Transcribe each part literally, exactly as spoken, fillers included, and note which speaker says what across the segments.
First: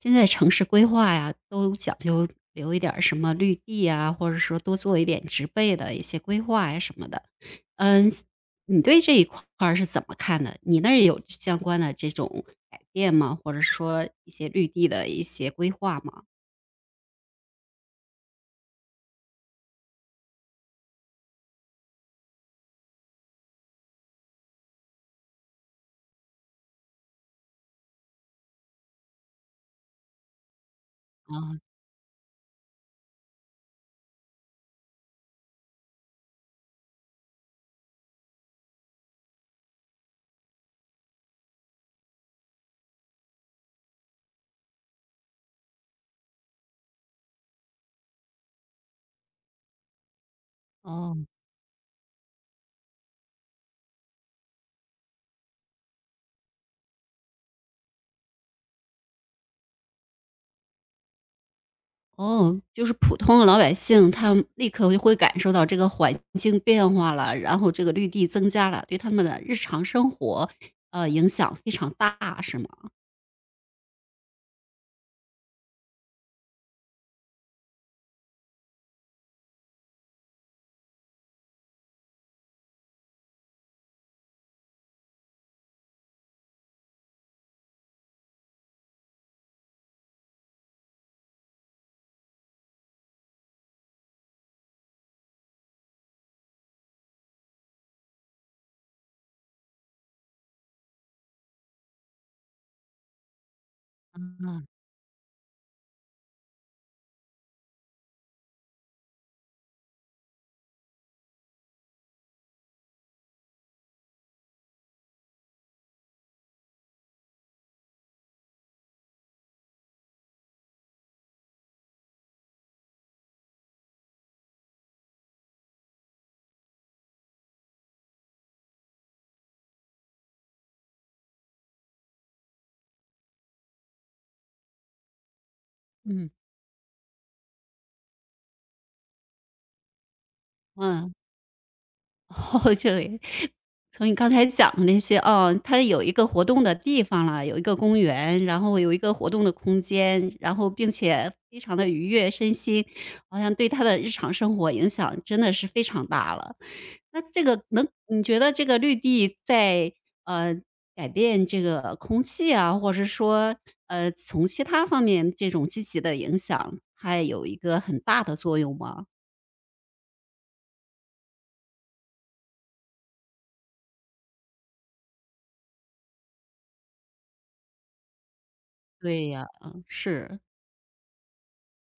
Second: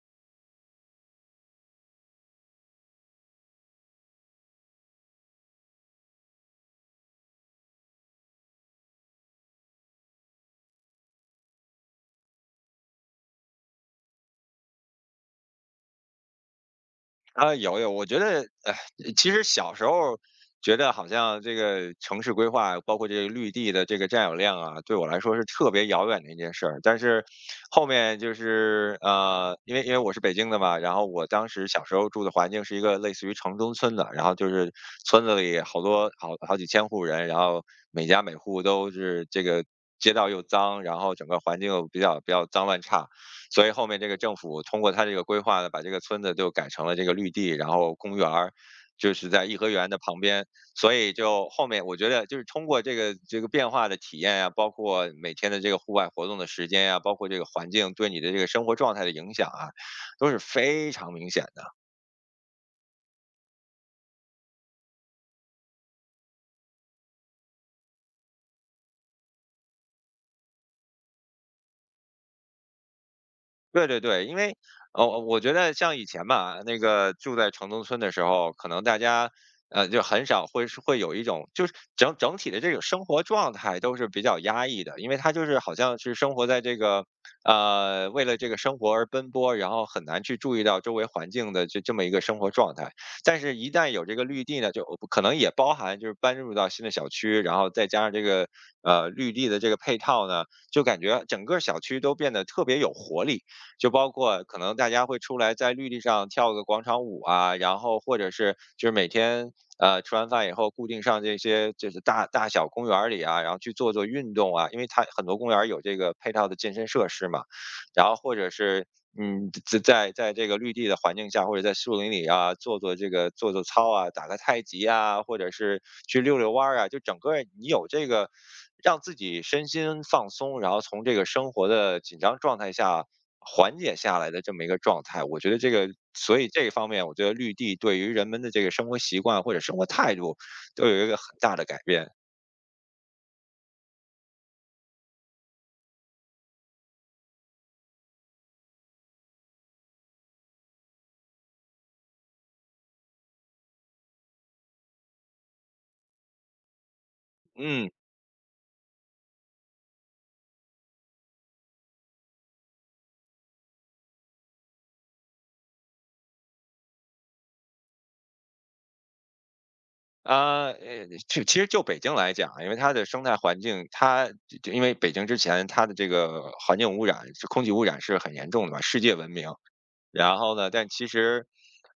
Speaker 1: 现在城市规划呀，都讲究留一点儿什么绿地啊，或者说多做一点植被的一些规划呀什么的。嗯，你对这一块儿是怎么看的？你那儿有相关的这种改变吗？或者说一些绿地的一些规划吗？
Speaker 2: 啊，有有，我觉得，哎，其实小时候觉得好像这个城市规划，包括这个绿地的这个占有量啊，对我来说是特别遥远的一件事儿。但是后面就是呃，因为因为我是北京的嘛，然后我当
Speaker 1: 啊，
Speaker 2: 时小时候住的环境是一个类似于城中村的，然后就是村子里好多好好几千户人，然后每家每户都是这个街道又脏，然后整个环境又比较比较脏乱差。所以后面这个政府通过他这个规划呢，把这个村子就改成了这个绿地，然后公园儿就是在颐和园的旁边，所以
Speaker 1: 哦，
Speaker 2: 就后面我觉得就是通过这个这个变化的体验呀、包括每天的这个户外活动的时间呀、包括这个环境对你的这个生活状态的影响啊，都是非常明显的。
Speaker 1: 哦，就是普通的老百姓，他们立刻就会感受到这个环境变化了，然后这个绿地增加了，对他们的日常生活，呃，影响非常大，是吗？
Speaker 2: 对对对，因为，呃，我觉得像以前吧，那个住在城中村的时候，可能大家，呃，就很少会是会有一种，就是整整体的这种生活状态都是比较压抑的，因为他就是好像是生活在这个，呃，为了这个生活而奔波，然后很难去注意到周围环境的这这么一个生活状态。但是，一旦有这个绿地呢，就可能也包含就是搬入到新的小区，然后再加上这个，呃，绿地的这个配套呢，就感觉整个小区都变得特别有活力。就包括可
Speaker 1: 嗯
Speaker 2: 能大家会出来在绿地上跳个广场舞啊，然后或者是就是每天呃吃完饭以后固定上这些就是大大小公园儿里啊，然后去做做运动啊，因为它很多公园儿有这个配套的健身设施嘛，然后或者是嗯，在在在这个绿地的环境下，或者在树林里啊，做做这个做做操啊，打个太极啊，或者是去溜溜弯儿啊，就整个你有这个让自己身心放松，然后从这个生活的紧张状态下缓解下来的这么一个状态。我觉得这个，
Speaker 1: 嗯。
Speaker 2: 所以这一方面，我觉得绿地对于人们的这个生活习惯或者生活态度都有一
Speaker 1: 嗯，
Speaker 2: 个很大的改变。
Speaker 1: 哦，就也从你刚才讲的那些，哦，它有一个活动的地方了，有一个公园，然后有一个活动的空间，然后并且非常的愉悦身心，好像对他的日常生活影响真的是非常大了。那这个能
Speaker 2: 嗯。
Speaker 1: 你觉得这个绿地在，呃，改变这个空气啊，或者是说，呃，从其他方面这种积极的影响，它有一个很大的作用吗？
Speaker 2: 啊，呃，就其实就北京来讲啊，因为它的生态环境，它就因为北京之前它的这个环境污染是空气污染是很严重的嘛，世界
Speaker 1: 对
Speaker 2: 闻
Speaker 1: 呀，
Speaker 2: 名。
Speaker 1: 嗯，
Speaker 2: 然
Speaker 1: 是，
Speaker 2: 后呢，但其实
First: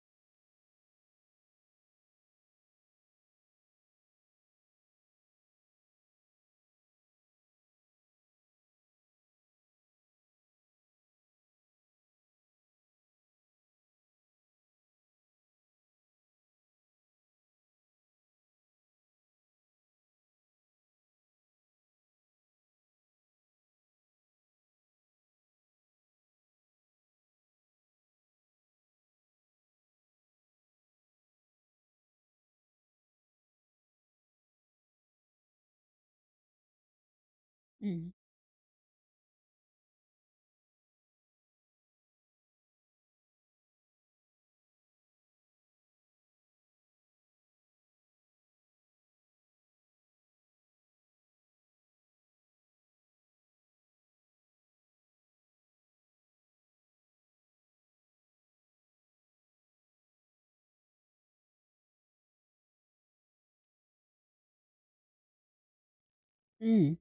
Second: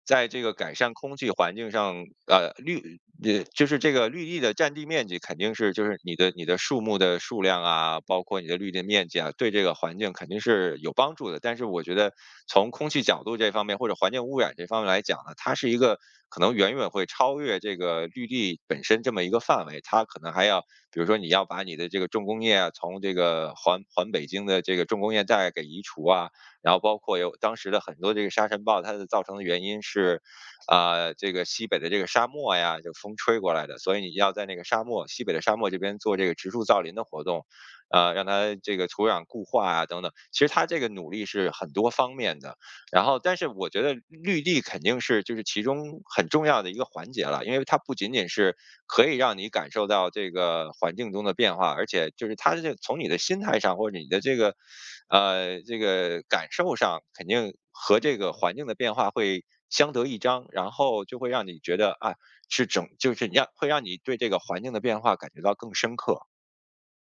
Speaker 2: 在这个改善空气环境上，呃，绿呃，就是这个绿地的占地面积肯定是就是你的你的树木的数量啊，包括你的绿地面积啊，对这个环境肯定是有帮助的。但是我觉得从空气角度这方面或者环境污染这方面来讲呢，它是一个可能远远会超越这个绿地本身这么一个范围，它可能还要比如说你要把你的这个重工业啊，从这个环环北京的这个重工业带给移除啊，然后包括有当时的很多这个沙尘暴，它的造成的原因是，呃这个西北的这个沙漠呀，就风吹过来的，所以你要在那个沙漠西北的沙漠这边做这个植树造林的活动，呃，
Speaker 1: 嗯。
Speaker 2: 让它这个土壤固化啊等等。其实它这个努力是很多方面的，然后，但是我觉得绿地肯定是就是其中很重要的一个环节了，因为它不仅仅是可以让你感受到这个环境中的变化，而且就是它这从你的心态上或者你的这个，呃，这个感受上，肯定和这个环境的变化会相得益彰，然后就会让你觉得啊，是整就是让会让你对这个环境的变化感觉到更深刻。
Speaker 1: 嗯，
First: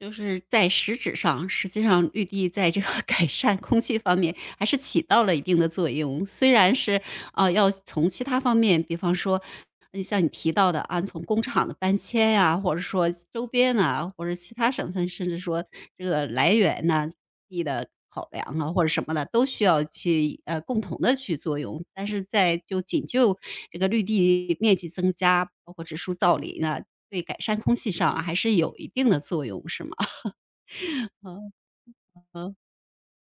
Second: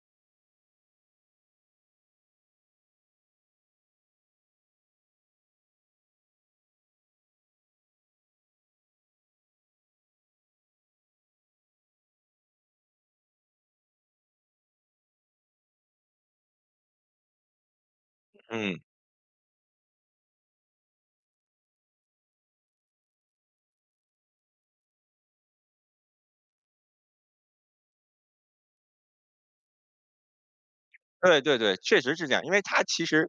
Speaker 1: 就是在实质上，实际上绿地在这个 改善空气方面还是起到了一定的作用。虽然是啊、要从其他方面，比方说，你像你提到的啊，从工厂的搬迁呀、或者说周边啊，或者其他省份，甚至说这个来源呐、地的考量啊，
Speaker 2: 嗯。
Speaker 1: 或者什么的，都需要去呃，共同的去作用。但是在就仅就这个绿地面积增加，包括植树造林啊，对改善空气上啊还是有一定的作用，是吗？
Speaker 2: 对
Speaker 1: 嗯
Speaker 2: 对对，确实是这样。因
Speaker 1: 嗯，
Speaker 2: 为它其实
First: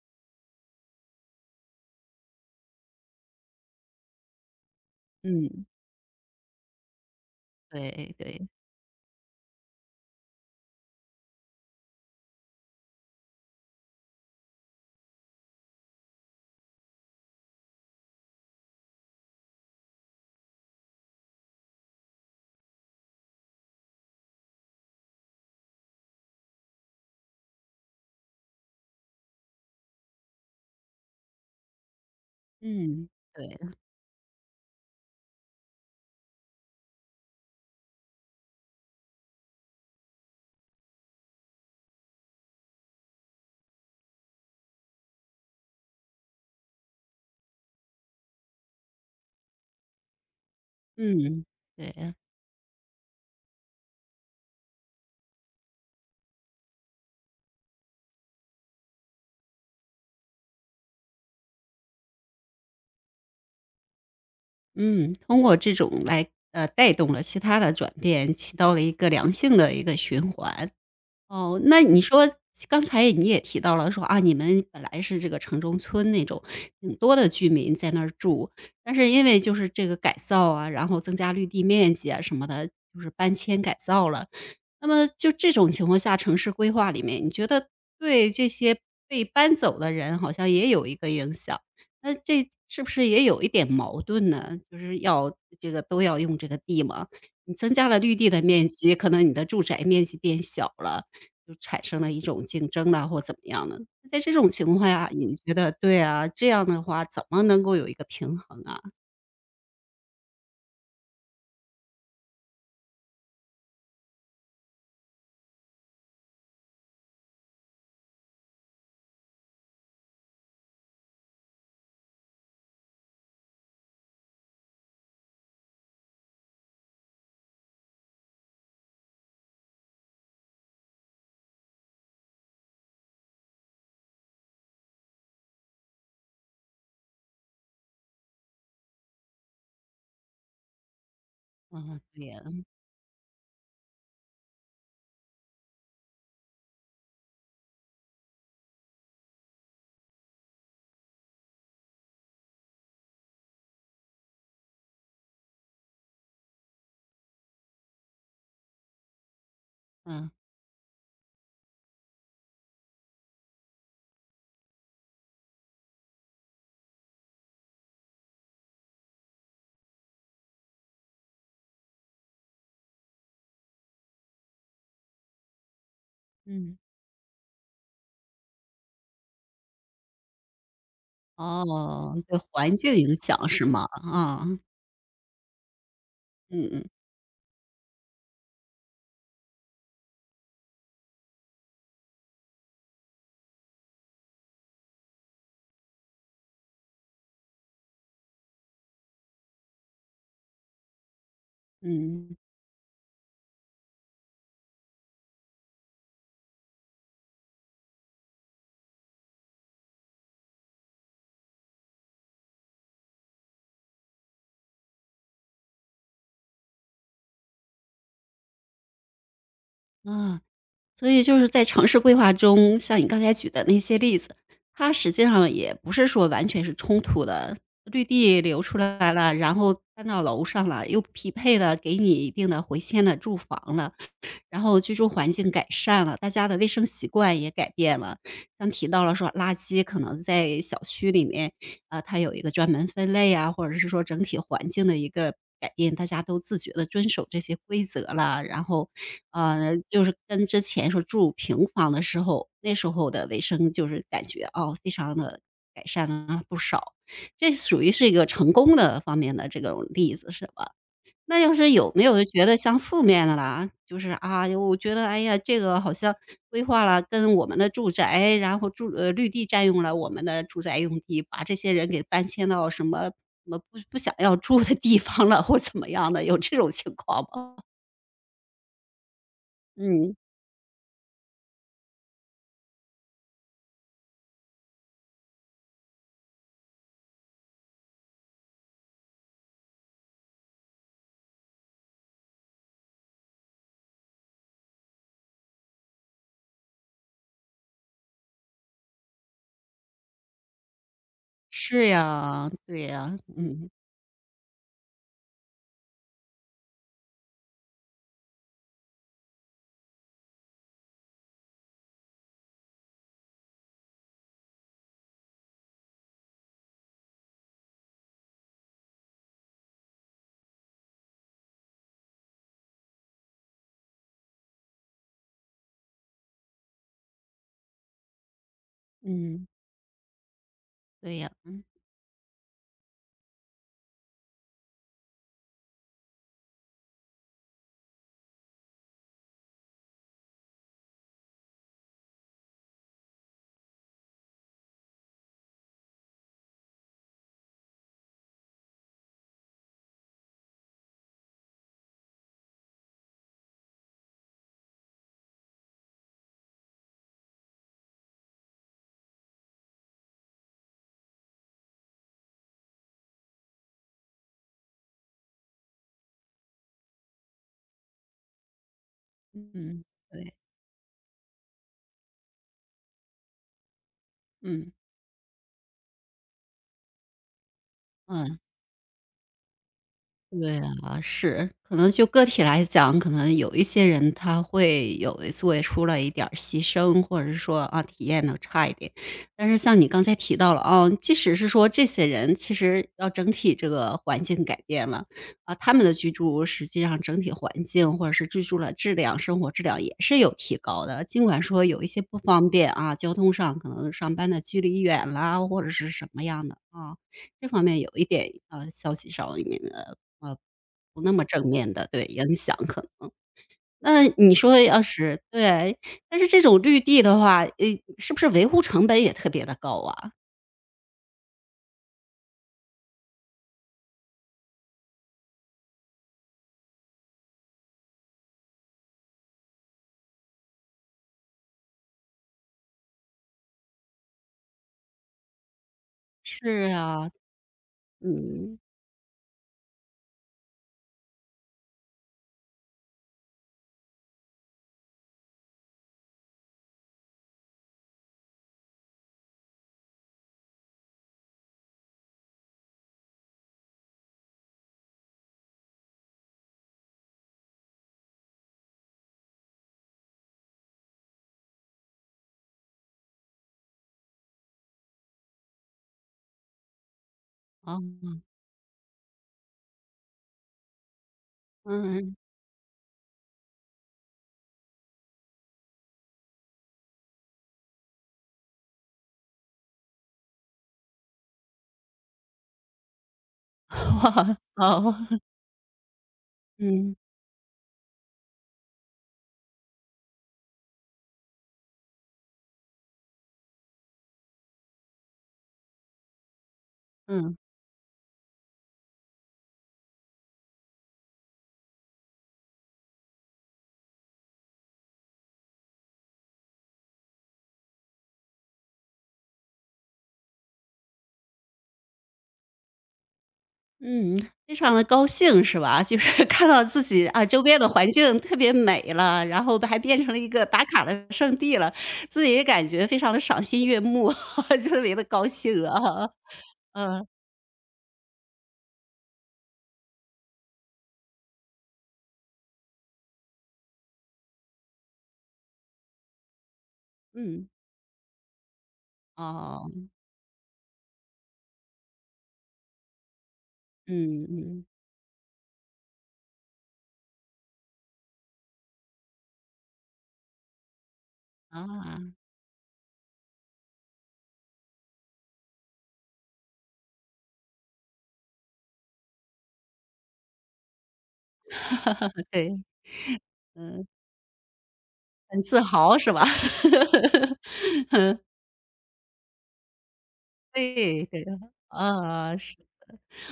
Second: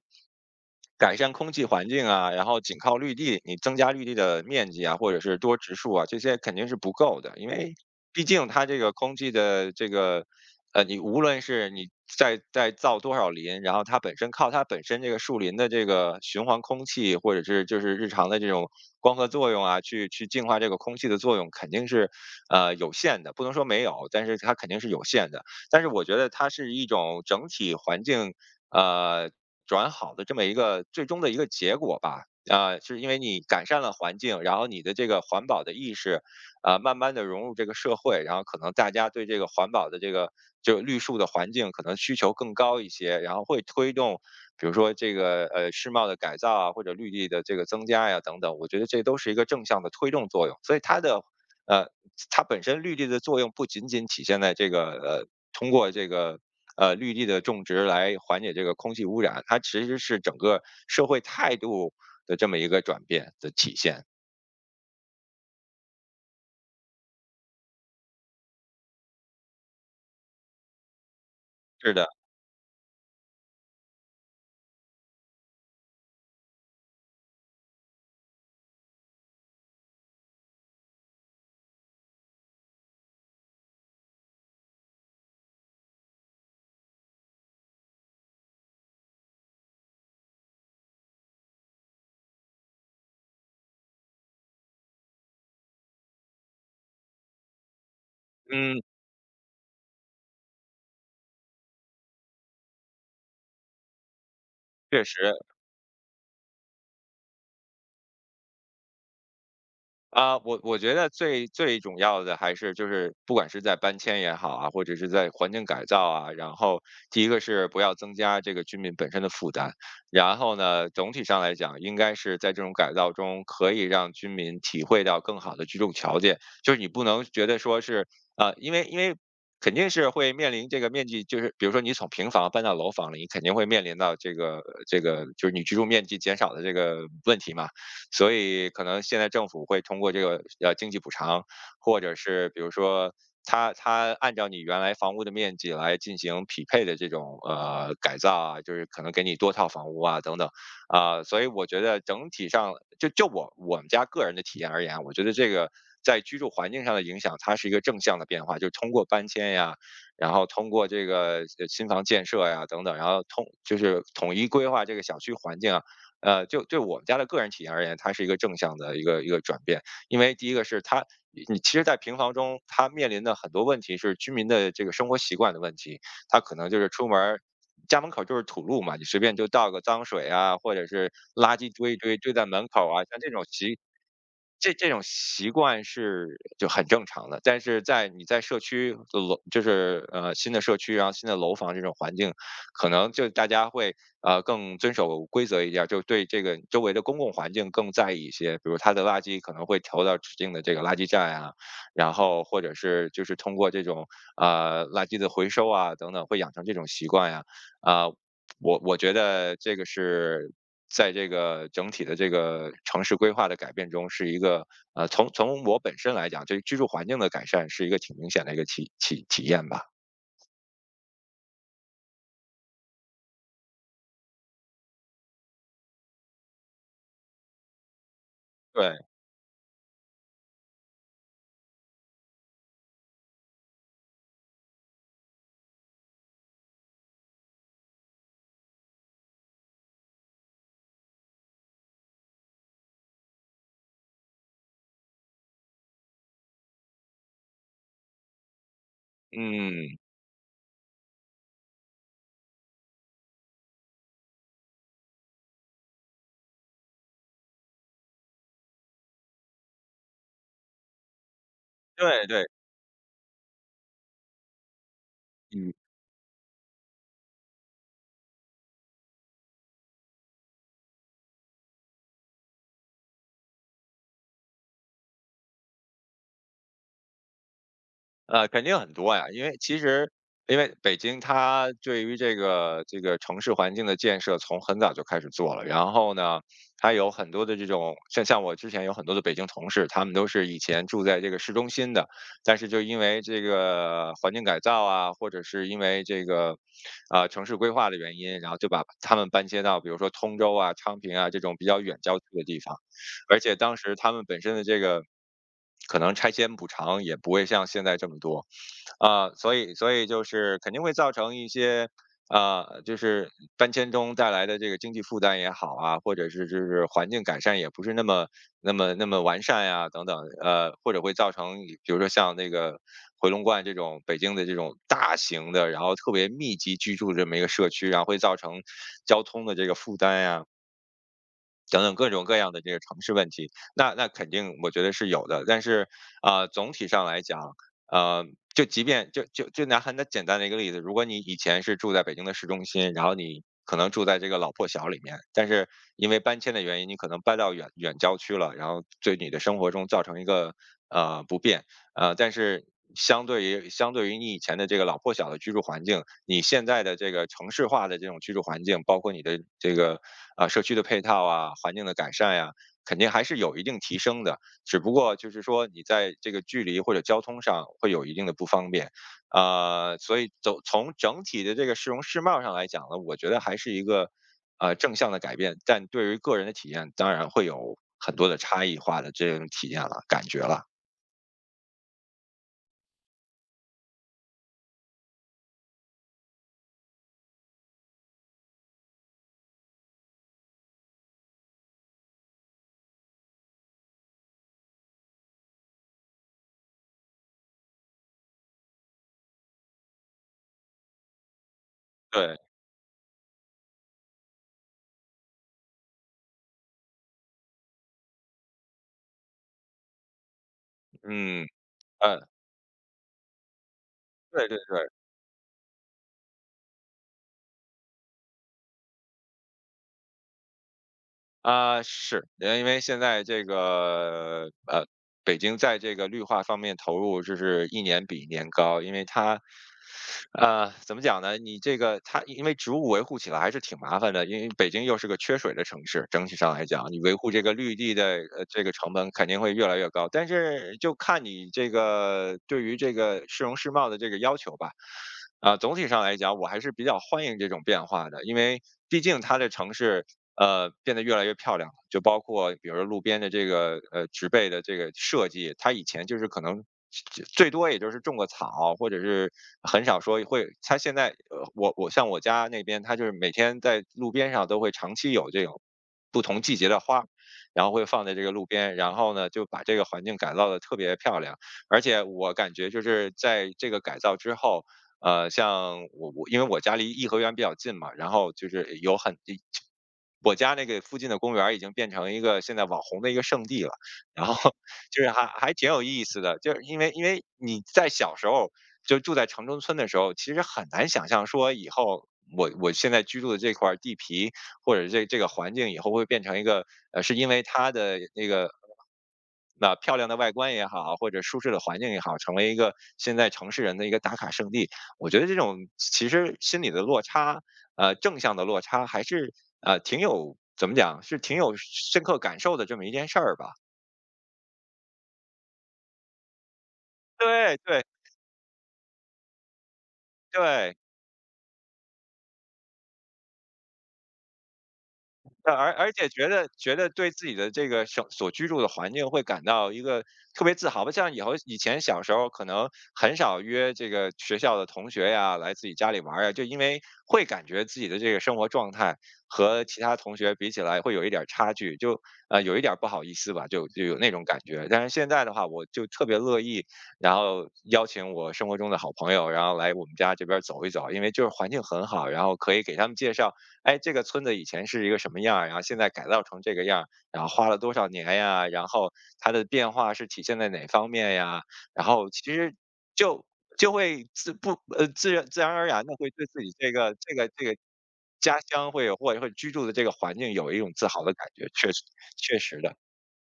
Speaker 2: 改善空气环境啊，然后仅靠绿地，你增加绿地的面积啊，或者是多
Speaker 1: 嗯，
Speaker 2: 植树啊，这些肯定是不够的。因为
Speaker 1: 对
Speaker 2: 毕竟
Speaker 1: 对，
Speaker 2: 它这个空气的这个，呃，你无论是你再再造多少林，然后它本身靠它本身这个树林的这个循环空气，或者是就是日常的这种光合作用啊，去去净化这个空气的作用，肯定是呃有限的，不能说没有，但是它肯定是有限的。但是我觉得它是一种整体环境，呃，转好的这么一个最终的一个结果吧。啊、是
Speaker 1: 嗯，
Speaker 2: 因为你
Speaker 1: 对，
Speaker 2: 改善了环境，然后你的这个环保的意识，啊、慢慢的融入这个社会，然后可能大家对这个环保的这个就绿树的环境可能需求更高一些，然后会推动，比如说这个呃世贸的改造啊，或者绿地的这个增加呀、等等，我觉得这都是一个正向的推动作用，所以它的。
Speaker 1: 嗯，
Speaker 2: 呃，
Speaker 1: 对，
Speaker 2: 它本身绿地的作用不仅仅体现在这个呃，通过这个呃绿地的种植来缓解这个空气污染，它其实是整个社会态度的这么一个转变的体现。
Speaker 1: 嗯，通过这种来，呃，带动了其他的转变，起到了一个良性的一个循环。哦，那
Speaker 2: 是
Speaker 1: 你
Speaker 2: 的，
Speaker 1: 说刚才你也提到了说啊，你们本来是这个城中村那种挺多的居民在那儿住，但是因为就是这个改造啊，然后增加绿地面积啊什么的，就是搬迁改造了。那么就这种情况下，城市规划里面，你觉得对这些被搬走的人好像也有一个影响，那这是不是也有一点矛盾呢？就是要这个都要用这个地嘛，你增加了绿地的面
Speaker 2: 嗯，
Speaker 1: 积，可能你的住宅面积变小了。就产生了一种竞争啦或怎么样的。在这种情况
Speaker 2: 确
Speaker 1: 下，
Speaker 2: 实。
Speaker 1: 你觉得对啊，这样的话怎么能够有一个平衡啊？
Speaker 2: 啊，我我觉得最最重要的还是就是不管是在搬迁也好啊，或者是在环境改造啊，然后第一个是不要增加这个居民本身的负担，然后呢，总体上来讲，应该是在这种改造中可以让居民体会到更好的居住条件，就是你不能觉得说是啊，因为因为。肯定是会面临这个面积，就是比如说你从平房搬到楼房了，你肯定会面临到这个这个就是你居住面积减少的这个问题嘛。所以可能现在政府会通过这个呃经济补偿，或
Speaker 1: 嗯，
Speaker 2: 者
Speaker 1: 对呀，
Speaker 2: 是比如说它它按照你原来房屋的面积来进行匹配的这种呃改造啊，就是可能给你多套房屋啊等等啊、所以我觉得整体上就就我我们家个人的体验而言啊，我觉得这个。在居住环境上的影响，它是一个正向的变化，就是通过搬迁呀，
Speaker 1: 嗯，
Speaker 2: 然后通过这个呃新房建设呀等等，然后通就是统一规划这个小区环境啊，呃，就对我们家的个人体验而言，它是一个正向的一个一个转变。因为第一个是它，你其实，在平房中，它面临的很多问题是居民的这个生活习惯的问题，它可能
Speaker 1: 嗯。
Speaker 2: 就是出门儿。家门口就是土路嘛，你随便就倒个脏水啊，或者是垃圾堆一堆
Speaker 1: 哦，
Speaker 2: 堆
Speaker 1: 对
Speaker 2: 在门
Speaker 1: 环
Speaker 2: 口
Speaker 1: 境
Speaker 2: 啊，
Speaker 1: 影
Speaker 2: 像这种
Speaker 1: 响是
Speaker 2: 习
Speaker 1: 吗？啊，
Speaker 2: 这这种习惯是就
Speaker 1: 嗯
Speaker 2: 很
Speaker 1: 嗯
Speaker 2: 正常的，但是在你在社区的楼，就是呃新的社区，然后新的楼房这种环境，可能就大家会呃，更遵守规则一点儿，就对这个周围的公共环境更在意一些。比如他的垃圾可能会投到指定的这个垃圾站啊，然
Speaker 1: 嗯，
Speaker 2: 后或者是就是通过这种呃垃圾的回收啊等等，会养成这种习惯呀、啊。我我觉得这个是在这个整体的这个城市规划的改变中，是一个呃从从我本身来讲，这居住环境的改善是一个挺明显的一个体体体验吧。
Speaker 1: 啊，所以就是在城市规划中，像你刚才举的那些例子，它实际上也不是说完全是冲突的。绿地留出
Speaker 2: 对，
Speaker 1: 来了，然后搬到楼上了，又匹配了给你一定的回迁的住房了。然后居住环境改善了，大家的卫生习惯也改变了。像提到了说垃圾可能在小区里面，啊，它有一个专门分类啊，或者是说整体环境的一个改变，大家都自觉地遵守这些规则了。然后，呃，
Speaker 2: 嗯，
Speaker 1: 就是跟之前说住平房的时候，那时候的卫生就是感觉，哦，非常的改善了不少。这属于是一个成功的方面的这种例子是吧？那要是有没有
Speaker 2: 对对，
Speaker 1: 觉得像负面的啦，就是啊，我觉得哎呀，这
Speaker 2: 嗯。
Speaker 1: 个好像规划了跟我们的住宅，然后住呃绿地占用了我们的住宅用地，把这些人给搬迁到什么什么不不想要住的地方了，或怎么样的，有这种情况吗？
Speaker 2: 呃，肯定很多呀，因为其实
Speaker 1: 嗯，
Speaker 2: 因为北京它对于这个这个城市环境的建设从很早就开始做了，然后呢，它有很多的这种像像我之前有很多的北京同事，他们都是以前住在这个市中心的，但是就因为这个环境改造啊，或者是因为这个呃城市规划的原因，然后就把他们搬迁到比如说通州啊、昌平啊这种比较
Speaker 1: 是
Speaker 2: 远郊区的
Speaker 1: 呀，
Speaker 2: 地方。
Speaker 1: 对呀，
Speaker 2: 而且
Speaker 1: 嗯
Speaker 2: 当时他们本身的这个可能拆迁补偿也不会像现在这么多啊、所以所以就是肯定会造成一些啊、就是搬迁中带来的这个经济负担也好啊，或者是就是环境改善也不是那么那么那么完善呀、等等，呃，或者会造成比如说像那个回龙观这种北京的这种大型的，然后特别密集居住的这么一个社区，然后会造成交通
Speaker 1: 嗯，
Speaker 2: 的这个负担呀、
Speaker 1: 对呀，嗯
Speaker 2: 等等各种各样的这个城市问题，那那肯定我觉得是有的。但是，呃，总体上来讲，呃，就即便就就就拿很简单的一个例子，如果你以前是住在北京的市中心，然后你可能住在这个老破小里面，但是因为搬迁的原因，你可能搬到远远郊区了，然后对你的生活中造成一个呃不便。呃，但是相对于相对于你以前的这个老破小的居住环境，你现在的这个城市化的这种居住环境，包括你的这个呃社区的配套啊、环境的改善呀、肯定还是有一定提升的。只不过就是说你在这个距离或者交通上会有一定的不方便，
Speaker 1: 嗯，
Speaker 2: 呃，所以
Speaker 1: 对，
Speaker 2: 走从整体的这个市容市貌上来讲呢，我觉得还是一个
Speaker 1: 嗯
Speaker 2: 呃正向的改变，但对于个人的体验，当然会有很多的
Speaker 1: 嗯。
Speaker 2: 差异化的这种体验了，感觉
Speaker 1: 对
Speaker 2: 了。
Speaker 1: 啊，是，可能就个体来讲，可能有一些人他会有做出了一点儿牺牲，或者是说啊体验的差一点。但是像你刚才提到了啊，即使是说这些人，其实要整体这个环境改变了啊，他们的居住实际上整体环境或者是居住的质量、生活质量也是有提高的。尽管说有一些不
Speaker 2: 对，
Speaker 1: 方便啊，交通上可能上班的距离远啦，或者是什么样的啊，这方面有一点呃消息上面的啊，不那么
Speaker 2: 嗯。
Speaker 1: 正面的，对，
Speaker 2: 嗯，
Speaker 1: 影响可能。那你
Speaker 2: 对对
Speaker 1: 说
Speaker 2: 对，
Speaker 1: 要是对，但是这种绿地的话，呃，是不是维护成本也特别的高啊？
Speaker 2: 啊，是，呃因为现在这个呃，北京在这个绿化方面投入就是一年比一年高，因为它呃怎么讲呢？你这个它因为植物维护起来还是挺麻烦的，因为北京又是个缺水的城市，整体上来
Speaker 1: 是
Speaker 2: 讲，你
Speaker 1: 啊，
Speaker 2: 维护这个绿地的呃
Speaker 1: 嗯，
Speaker 2: 这个成本肯定会越来越高，但是就看你这个对于这个市容市貌的这个要求吧。啊，总体上来讲，我还是比较欢迎这种变化的，因为毕竟它的城市呃，变得越来越漂亮了。就包括比如说路边的这个呃植被的这个设计，它以前就是可能最最多也就是种个草，或者是很少说会。它现在呃，我我像我家那边，它就是每天在路边上都会长期有这种不同季节的花。然后
Speaker 1: 哦，
Speaker 2: 会放在这个路边，然后呢，就把这个环境改造的特别漂亮。而且
Speaker 1: 嗯，
Speaker 2: 我感觉就是在这个改造之后，呃，像我我因为我家离颐和园比较近嘛，然后就是有很我家那个附近的公园儿已经变成一个现在网红的一个圣地 了，然
Speaker 1: 哇，
Speaker 2: 后
Speaker 1: 哦，
Speaker 2: 就是 还还挺有意思的，就是因为
Speaker 1: 嗯，
Speaker 2: 因为你在小时候就住在城中村的时候，其实很难想象说以后我我现在居住的这块儿地皮或者这这个环境以后会变成一个呃，是因
Speaker 1: 嗯，
Speaker 2: 为它的那个那漂亮的外观也好，或者舒适的环境也好，成为一个现在城市人的一个打卡圣地。我觉得这种其实心理的落差，呃，正向的落差还是呃挺有怎么讲，是挺有深刻感受的这么一件事儿吧。
Speaker 1: 嗯，非常的高兴是吧？就是看到自己，啊，周
Speaker 2: 对
Speaker 1: 边的
Speaker 2: 对
Speaker 1: 环境特别美了，然后还变成了一个打
Speaker 2: 对，
Speaker 1: 卡的圣地了，自己也感觉非常的赏心悦目，特别的高
Speaker 2: 呃
Speaker 1: 兴
Speaker 2: 而而且
Speaker 1: 啊，
Speaker 2: 觉得觉得
Speaker 1: 嗯，
Speaker 2: 对自己的这个生所居住的环境会感到一个特别自豪吧，像以后以前小时候可能很少约这个学校的同学呀来自己家里玩儿呀，就因为会感
Speaker 1: 嗯，
Speaker 2: 觉自己的这个生活状态和
Speaker 1: 哦。
Speaker 2: 其他同学比起来会有一点儿差距，就呃有一点儿不好意思吧，就就有那种
Speaker 1: 嗯
Speaker 2: 感
Speaker 1: 嗯。
Speaker 2: 觉。但是现在的话，我就特别乐意，然后邀请我生活中的好朋友，然后来我们家这边儿走一走，因为就是环境很
Speaker 1: 啊，
Speaker 2: 好，然后可以给他们介绍。哎，这个村子以前是一个什么样儿，然后现在改造成这个样儿，然后花了多少年呀？然后它的变化是体现在哪方面呀？然后
Speaker 1: 呃
Speaker 2: 其实
Speaker 1: 对，
Speaker 2: 就就
Speaker 1: 嗯。
Speaker 2: 会自不呃自然自
Speaker 1: 很
Speaker 2: 然
Speaker 1: 自
Speaker 2: 而然的
Speaker 1: 豪
Speaker 2: 会
Speaker 1: 是吧？
Speaker 2: 对自己这个这个这个 家乡会有或者会居住的这个环境有一种自豪
Speaker 1: 对
Speaker 2: 的
Speaker 1: 对
Speaker 2: 感觉，确实
Speaker 1: 啊，
Speaker 2: 确
Speaker 1: 是。
Speaker 2: 实的。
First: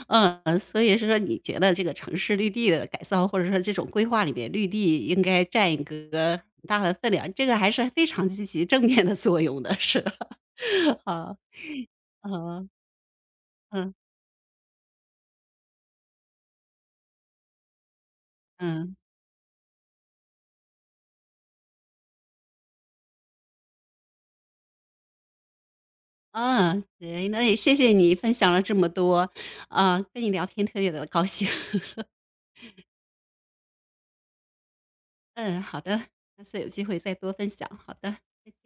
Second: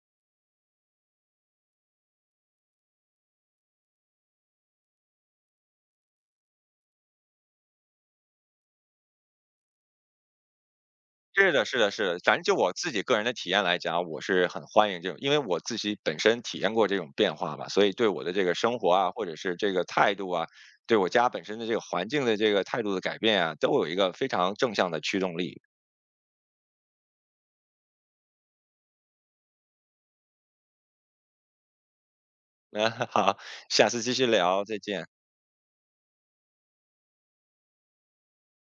Speaker 1: 嗯，所以是说你觉得这个城市绿地的改造，或者说这种规划里面，绿地应该占一个很大的分量，这个还是非常积极正面的作用的，是吧？好，
Speaker 2: 是的，是的，是的。反正就
Speaker 1: 嗯，
Speaker 2: 我自己个人的体验来
Speaker 1: 嗯，
Speaker 2: 讲，我是很欢迎这种，因为我自己本身体验过这种变化吧，所以对我的这个生活
Speaker 1: 嗯，
Speaker 2: 啊，或者是这个态度啊，对我家本身的这个环境的这个态度的改变啊，都有一个非常正向的驱动力。
Speaker 1: 啊，对，那也谢谢你分享了这么多，啊，跟你聊天特别的高兴。
Speaker 2: 那好，下次继续聊，再见。
Speaker 1: 嗯，好的，下次有机会再多分享，好的，再见。